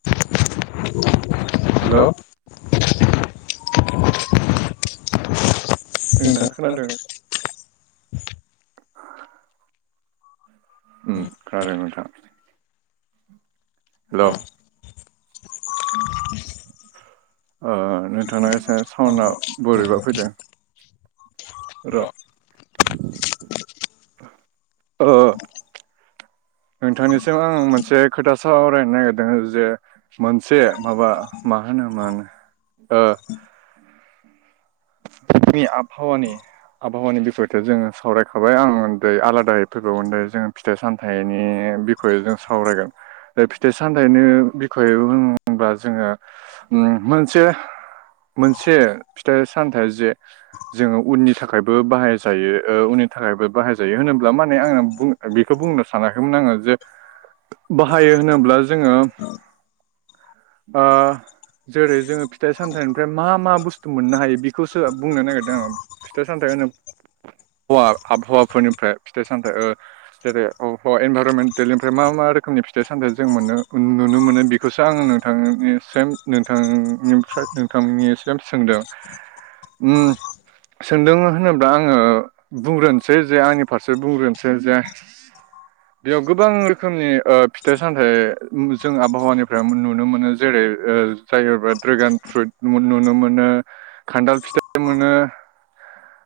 [inaudible] हेल। [inaudible] नोंथाङा खोनादों [unintelligible] हो‌म खोनादों नोंथां। हेल! ओ नोंथाना एसे सावना बोरैबा फैदो। र', ओ नोंथांनिसिम आं मोनसे खोथा सावरायनो नागिरदों जे मोनसे माबा मा होनोमोन ओ जोंनि आबहावानि आबहावानि बिखयथ' जोङो सावरायखाबाय, आं दायो आलादायै फैबावगोन दायो जोङो फिथाइ सामथाइनि बिख खयै जों सावरायगोन, ओ फिथाइ सामथायाइनि बिखयै होनबा जोङो ओम मोनसे मोनसे फिथाइ सामथाय जे जोङो उननि थाखायबो बाहायजायो, ओ उननि थाखायबो बाहाय जायो होनोब्ला माने आङो बुं बेखौ बुंनो सानाखैमोन आङो जे बाहायो होनोब्ला जोङो ओ जेरै जोङो फिथाइ सामथाइनिफ्राय मा मा बुस्थु मोननो हायो बिखौसो बुंनो नागिरदों आं। फिथा सामथाय होनो हवा आबहावाफोरनिफ्राय फिथाइ सामथाइ ओ जेरै अबहावा इनभारमेन्टेलनिफ्राय मा मा रोखोमनि फिथाइ सामथाइ जों मोनो, नुनो मोनो दि बेखौसो आं नोंथांनिसिम नोंथांनिफ्राय नोंथांनिसिम सोंदों। उम। सोंदों होनोब्ला आङो बुंग्रोनसै जे आंनि फारसे बुंग्रोनोसै जे [inaudible] बेयाव गोबां रोखोमनि ओ फिथाइ सामथाइ जों आबहावानिफ्राय नुनो मोनो जेरै ओ जायोबा ड्रेगान फ्रुइट नुनो मोनो, खान्थाल फिथाइ मोनो।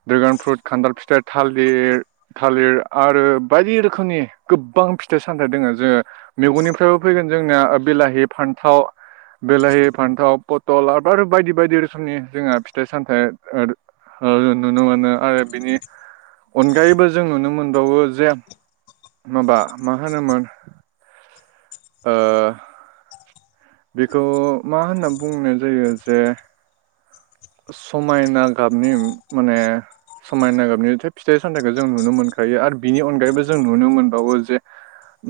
ड्रगान फ्रुइट, खान्थाल फिथाइ, थालिर थालिर आरो बायदि रोखोमनि गोबां फिथाइ सामथाइ दोङो जोङो मेगंनिफ्रायबो फैगोन जोंनिया बिलाहि, फान्थाव बिलाहि, फान्थाव, पथल आरो [unintelligible] बायदि बायदि रोखोमनि जोंहा फि फिथाइ सामथाय [unintelligible] नुनो मोनो आरो बिनि अनगायैबो जों नुनो मोनबावो जे माबा मा होनोमोन ओ बेखौ मा होनना बुंनाय जायो जे समायना गाबनि माने समायना गाबनि फिथाइ सामथाइखौ जों नुनो मोनखायो आरो बिनि अनगायैबो जों नुनो मोनबावो जे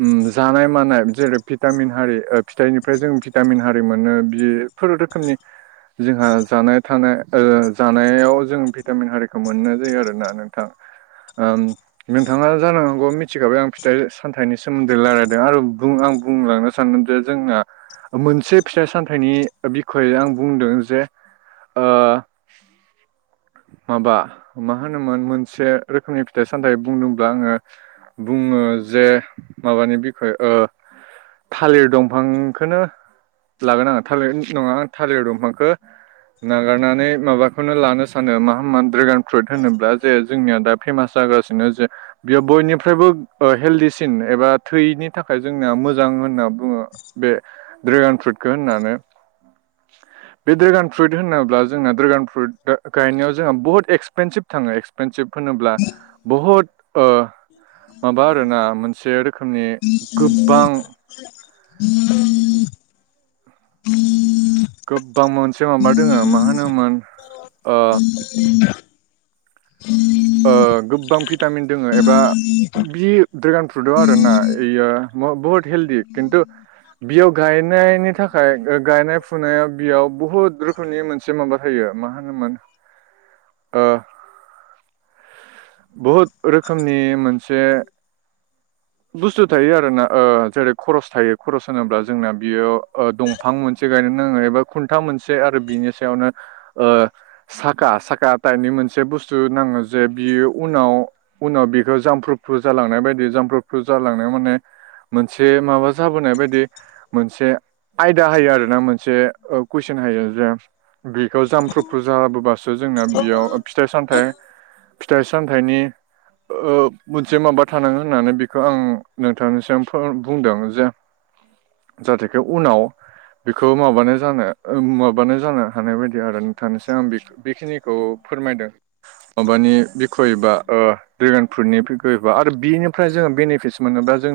ओम जानाय मानाय जेरै भिटामिन हारि ओ फिथाइनिफ्राय जों भिटामिन हारि मोनो बि फोर रोखोमनि जोंहा जानाय थांनो ओ जानायाव जों भिटामिन हारिखौ मोननाय जायो आरो ना नोंथां। ओम नोंथाङा जानो हागौ मिथिखाबाय आं फिथाइ सामथाइनि सोमोन्दै लारायलायदों आरो बुं आं बुंलांगासि सान जे जोंना मोनसे फिथाइ सामथाइनि बिखय आं बुंदों जे ओ माबा मा होनोमोन मोनसे रोखोमनि फिथाइ सामथाइ बुंदोंब्ला आङो बुङो जे माबानि बिखय ओ थालिर दंफांखोनो लागोन आंङो थालिर नङा आं थालिर दंफांखो नागारनानै माबा बेखौनो लानो सानो मा होमा ड्रेगान फ्रुइट होनोब्ला जे जोंनिया दा फेमास जागासिनो जे बेयो बयनिफ्रायबो ओ हेलदिसिन एबा थैनि थाखाय जोंना मोजां होनना बुङो बे ड्रेगान फ्रुइटखो होननानै बे ड्रेगान फ्रुइट होनोब्ला जोंना ड्रेगान फ्रुइटा बे गायनायाव जोंहा बुहुत एक्सपेनसिभ थाङो एक्सपेनसिभ होनोब्ला बुहुत ओ माबा आरोना मोनसे रोखोमनि गोबबां [inaudible] [inaudible] गोबबां मोनसे माबा दोङो मा होनोमोन‌ ओ ओ गोबबां भिटामिन दोङो एबा बि ड्रेगान फ्रुटआव आरो ना इयो बेयो बुहुत हेलडि खिन्थु बियाव गायनायनि थाखाय ओ गायनाय फुनायाव बियाव बुहुत रोखोम नि मोनसे माबा होयो मा होनोमोन ओह बहुद रोखोमनि मोनसे बुस्थु थायो आरोना ओ जेरै खरस थायो खरस होनोब्ला जोंना बियो दं फां मोनसे गायनो नाङो एबा खुन्था मोनसे आरो बिनि सायावनो ओ साका साका टाइपनि मोनसे बुस्थु नाङो जे बियो उनाव उनाव बेखौ जामफ्रुफ्रु जालांनाय बायदि जामफ्रुफ्रु जालांनायाव माने मोनसे माबा जाबोनाय बायदि मोनसे आयदा होयो आरो ना मोनसे कुइसन होयो जों। बेखौ जामफ्रुफ्रु जाबोबासो जोंना बियाव फिथाइ सामथाइ फिथाइ सामथाइनि ओ मोनसे माबा थानाङो होननानै बे बेखौ आं नोंथांनिसिम फोर बुंदों जे जाथायखो उनाव बेखौ माबानो जानो ओ माबानो जानो हानाय बायदि आरो नथानिसिम आं बेखौ बेखिनिखौ फोरमायदों। माबानि बिखयबा ओ ड्रेगन फ्रुइटनि बिखयबा आरो बिनिफ्राय जोङो बेनिफिट्स मोनोबा जों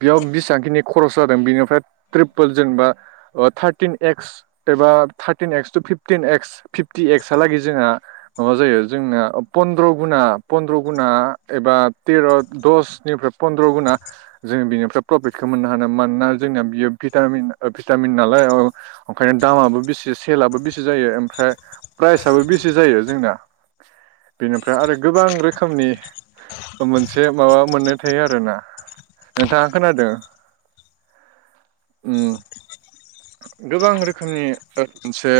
बेयाव बिसांखिनि खरस जादों बेनिफ्राय त्रिपोल जेनेबा ओ थारतिन एक्स एबा थार्टिन एक्स टु फिफटिन एक्स फिफ्टि एक्सा लागे जोंहा माबा जायो जोंना पन्द्र गुना पन्द्र गुना एबा तेर दसनिफ्राय फन्द्र गुना जोङो बिनिफ्राय प्रफिटखो मोननो हानो मानोना जोंना बियो भिटामिन ओ भिटामिन नालाय ओ ओंखायनो दामाबो बिसि सेलाबो बिसि जायो ओमफ्राय प्राइसआबो बिसि जायो जोंना। बेनिफ्राय आरो गोबां रोखोमनि मोनसे माबा मोनो थायो आरो ना। नोंथाङा खोनादों? ओम गोबां रोखोमनि ओ मोनसे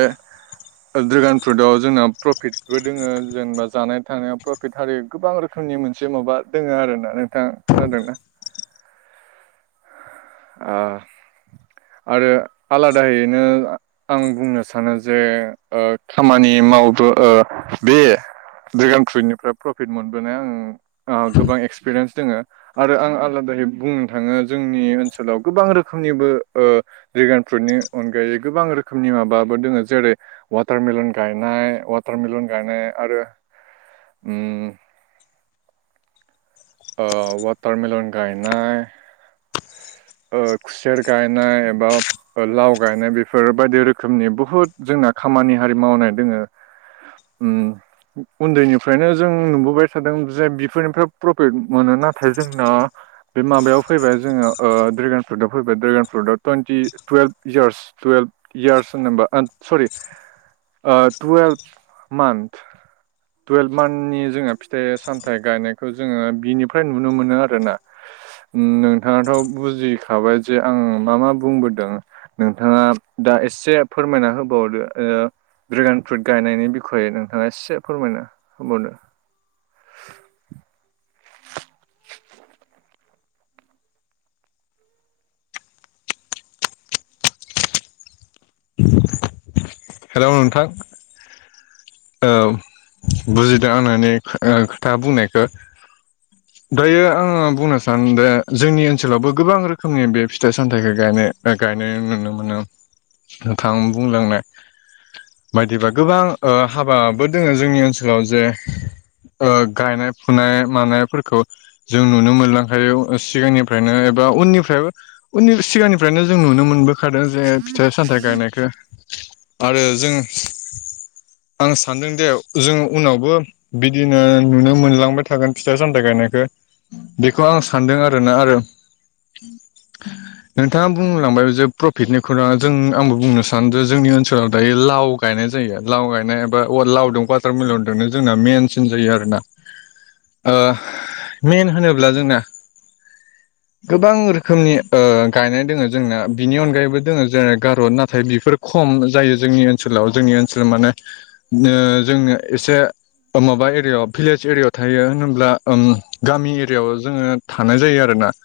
ओ ड्रेगान फ्रुटाव जोंना प्रफिटबो दोङो जेनबा जानाय थानायाव फ्र पित आरो गोबां रोखोमनि मोनसे माबा दोङो आरो ना, नोंथाङा खोनादोंना? ओ आरो आलादायैैनो आं बुंनो सानो जे ओ खामानि मावदों ओ बे ड्रेगन फ्रुइटनिफ्राय प्रफिट मोनबोनाय आं आ गोबां एक्सपिरियेन्स दङ आरो आं आलादायै बुंनो थाङो जोंनि ओनसोलाव गोबां रोखोमनिबो ओ ड्रेगन फ्रुइटनि अनगायै गोबां रोखोमनि माबाबो दोङो जेरै वाटारमेलन गायनाय वाटारमेलन गायनाय आरो उम ओ वाटारमेलन गायनाय ओ खुसेर गायनाय एबा लाव गायनाय बेफोर बायदि रोखोमनि बुहुत जोंना खामानि हारि मावनाय दोङो। ओम उन्दैनिफ्रायनो जों नुबोबाय थादों जे बिफोरनिफ्राय प्रफिट मोनो नाथाय जोंना बे माबायाव फैबाय जोङो ओ ड्रेगन फ्रुइटआव फैबाय ड्रेगन फ्रुटआव twenty twelve years twelve years होनोब ओ सरी ओ टुवेल्भ मान्थ टुवेल्भ मान्थनि जोङो फिथाइ सामथाइ गायनायखौ जोङो बिनिफ्राय नुनो मोनो आरो ना। नोंथाङाथ' बुजिखाबाय जे आं मा मा बुंबोदों नोंथाङा दा एसे फोरमायना होबावदो, ओ ड्रेगान फ्रुइट गायनायनि बिखयै नोंथाङा एसे फोरमायना होबावदो। हेल' नोंथां! औ बुजिदों आं नोंनि ओ खो खोथा बुंनायखौ। दायो आङो बुंनो सान दे जोंनि ओनसोलावबो गोबां रोखोमनि बे फिथाइ सामथाइखौ गायनो गायनाय नुनो मोनो, नोंथां बुंलांनाय बायदिबा गोबां ओ हाबाबो दोङो जोंनि ओनसोलाव जे ओ गायनाय फुनाय मानायफोरखौ जों नुनो मोनलांखायो ओ सिगांनि फ्रायनो एबा उननिफ्रायबो उननि सिगांनिफ्रायनो जों नुनो मोनबोखादों जे फिथाइ सामथाइ गायनायखौ। आरो जों आं सानदोंदि जों उनावबो बिदिनो नुनो मोनलांबायथागोन फिथाइ गायनायखौ। बेखौ आं सानदों आरोना, आरो नोंथाङा बुंलांबाय जे प्रफिटनि खौरां, जों आंबो बुंनो सानो जे जोंनि ओनसोला व दायो लाव गायनाय जायो लाव गायनाय एबा लावदों वाटारमेलनजोंनो जोंना मेइनसिन जायो आरोना। ओ मेइन होनोब्ला जोंना गोबां रोखोमनि ओ गायनाय दङ जोंना बिनि अनगायैबो दङो जेर गार' नाथाय बेफोर खम जोंनि ओनसोलाव जोंनि ओनसोलाव माने बिदिनो जोंनो एसे माबा एरियायाव भिलेज एरियायाव थायो होन्ला ओम गामि एरियायाव जोङो थानाय जायो आरोना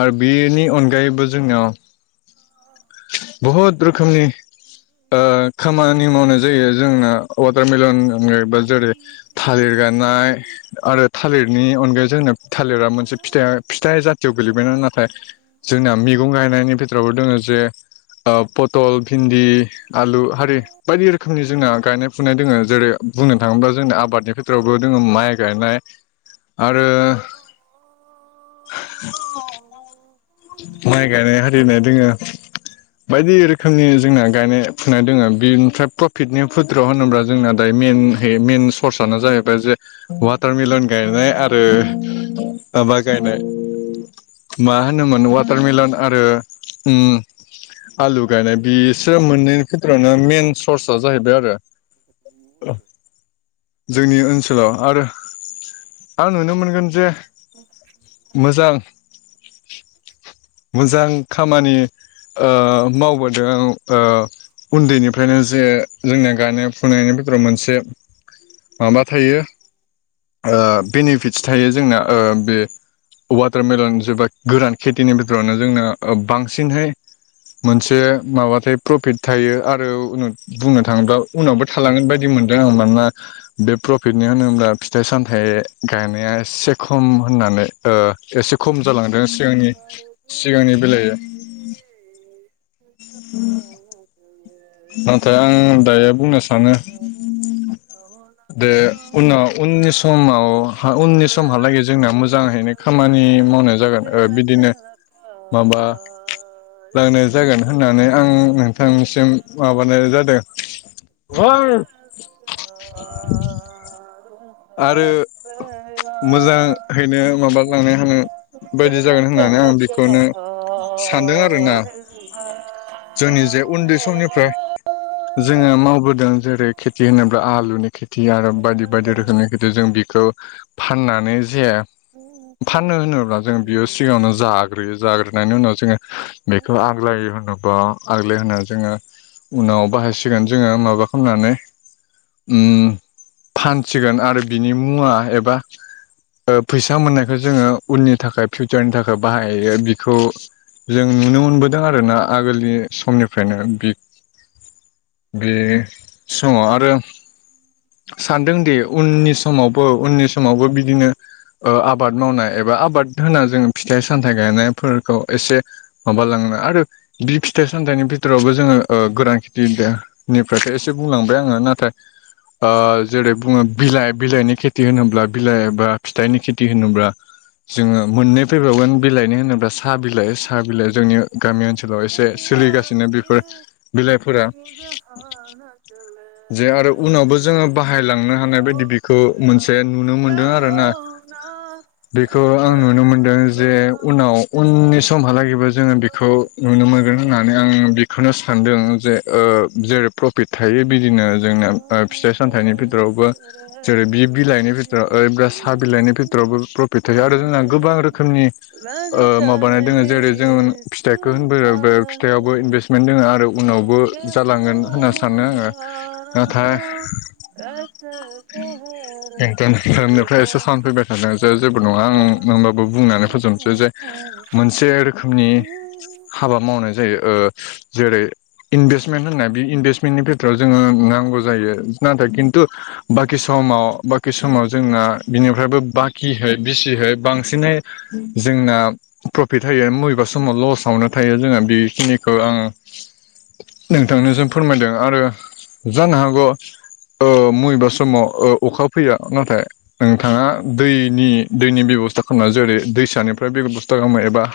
आरो बेनि अनगायैबो जोंनियाव बहुद रोखोमनि ओ खामानि मावनाय जायो जोंना वाटारमेलननि अनगायैबो जेरै थालिर गायनाय आरो थालिरनि अनगायै जोंना थालिरा मोनसे फिथाइ फिथाइ जातियाव गोलैबाय ना, नाथाय जोंना मैगं गायनायनि फिथोरावबो दोङो जे ओ पथल, भिनदि आलु हारि बायदि रोखोमनि जोंना गायनाय फुनाय दङो जेरै बुंनो थाङोब्ला जोंनि आबादनि बिथोरावबो दंङो माइ गायनाय आरो माय गायनाय आरिनाय जोङो बायदि रोखोमनि जोंना गायनाय नाय दोङो बेनिफ्राय प्रफिटनि फुद्रआव होनोब्ला जोंना दायो म मेन सर्सानो जाहैबाय जे वाटारमिलन गायनाय आरो माबा गायनाय मा होनोमोन वाटारमिलन आरो ओम आलु गायनाय बिसोर मोननै नो मेन सर्सआ जाहैदों आरो जोंनि ओनसोलाव आर आं नुनो मोनगोन जे मोजां मोजां खामानि ओ मावबोदों ओ उन्दैनिफ्रायनो जे जोंनिया गायनाय फुनायनि बिथोराव मोनसे माबा थायो ओ बेनिफिटस थायो जोंना ओ बे वाटारमेलन जेबा गोरान खेथिनि भिटोरावनो जोंना ओ बांसिनहाय मोनसे माबा थायो प्रफिट। थायो आरो उनुत बुंनो थाङोब्ला उनावबो थालांगोन बायदि मोनदों आङो मानोना बे प्रफिटनि होनोब्ला फिथाइ सामथाय गायनाया एसे खम होननानै ओ एसे खम जालांदों सिगांनि सिगांनि बेलायो [inaudible] नाथाय आं दायो बुंनो सानो [inaudible] दे उनाव उननि समाव उननि समहालागै जोंना मोजाहैनो खामानि नि मावनाय जागोन ओ बिदिनो माबा नि लांनाय जागोन होननानै आं नोंथांनिसिम माबानाय जादों आरो मोजाहैनो माबालांनो होनो बायदि जागोन होननानै आं बेखौनो सानदों आरोना [inaudible] जोंनि जे उन्दै समनिफ्राय जोङो मावबोदों जेरै खेथि होनोब्ला आलुनि खेथि। खेथि आरो बायदि बायदि रोखोमनि खेथि जों बिखौ फाननानै जे फाननो होनोब्ला जों बियो सिगाङावनो जाग्रोयो जाग्रोननि उनाव जोङो बेखौ आग्लायो होननो आग्लाय होना जोङो उनाव बाहायसिगोन जोङो माबा खामनानै उम फानसिगोन आरो बिनि मुवा एबा ओ फैसा मोननायखौ जोङो उननि थाखाय फिउचारनि थाखाय बाहायो बिखौ जों नुनो मोनबोदों आरो ना। आगोलनि समनिफ्रायनो बि बे समाव आरो सानदोंदि उननि समावबो उननि समावबो बिदिनो ओ आबाद मावनाय एबा आबाद होना जोङो फिथाइ सामथाइ गायनायफोरखौ एसे माबालांनो आरो बि फिथाइ सामथाइनि भितोरावबो जोङो ओ गोरान खेथि दे निफ्रायथ एसे बुंलांबाय आङो नाथाय ओ जेरै बुङो बिलाइ बिलाइनि खेथि होनोब्ला बिलाइ एबा फिथाइनि खेथि होनोब्ला जोङो मोननै फैबावगोन बिलाइनो होनोब्लासो हा बिलाइ साहा बिलाइ जोंनि गामि ओनसोलाव एसे सोलिगासिनो बेफोर बिलाइफोरा [unintelligible] जे आरो उनावबो जोङो बाहायलांनो हानाय बायदि बेखौ मोनसे नुनो मोनदों आरो ना [inaudible] बेखौ आं नुनो मोनदों जे उनाव उननिस समहालागैबो जोङो बेखौ नुनो मोनगोन होननानै आं बेखौनो सानदों ओं जे ओ जेरै प्रफिट थायो बिदिनो जोंना ओ फिथाइ सामथाइनि भितोरावबो जेरै बि बिलाइनि भितोराव ओरैब्रा साह बिलाइनि भितोरावबो प्रफिट थायो आरो जोंना गोबां रोखोमनि ओ माबानाय दोङो जेरै जोङो फिथाइखो होनबोयो बो फिथाइयाव बय इनभेस्मेन्ट दोङो आरो उनावबो जालांगोन होनना सानो आङो नाथाय एकदम सायदनिफ्राय एसे साउनफैबाय थादों जे जेबो नोंङा आं मोनबाबो बुंनानै फोजोबनोसै जे मोनसे रोखोमनि हाबा मावनाय जायो ओ जेरै इनभेस्टमेन्ट होननाय बे इनभेस्टमेन्टनिफाय [unintelligible] जोङो नांगौ जायो नाथाय खिन्थु बाखि समाव बा कि समाव जोंना बिनिफ्रायबो बाकिहै बिसिहाय बांसिनै जोंना प्रफिट होयो मबेबा समाव लसावनो थायो जोङो बेखिनिखौ आं नोंथांनो जों फोरमायदों आरो जानो हागौ ओ महेबा समाव ओ अखा फैया नाथाय नोंथाङा दैनि दैनि बेब'स्था खालामना जेरै दैसानिफ्राय बेबस्था खालामनाय एबा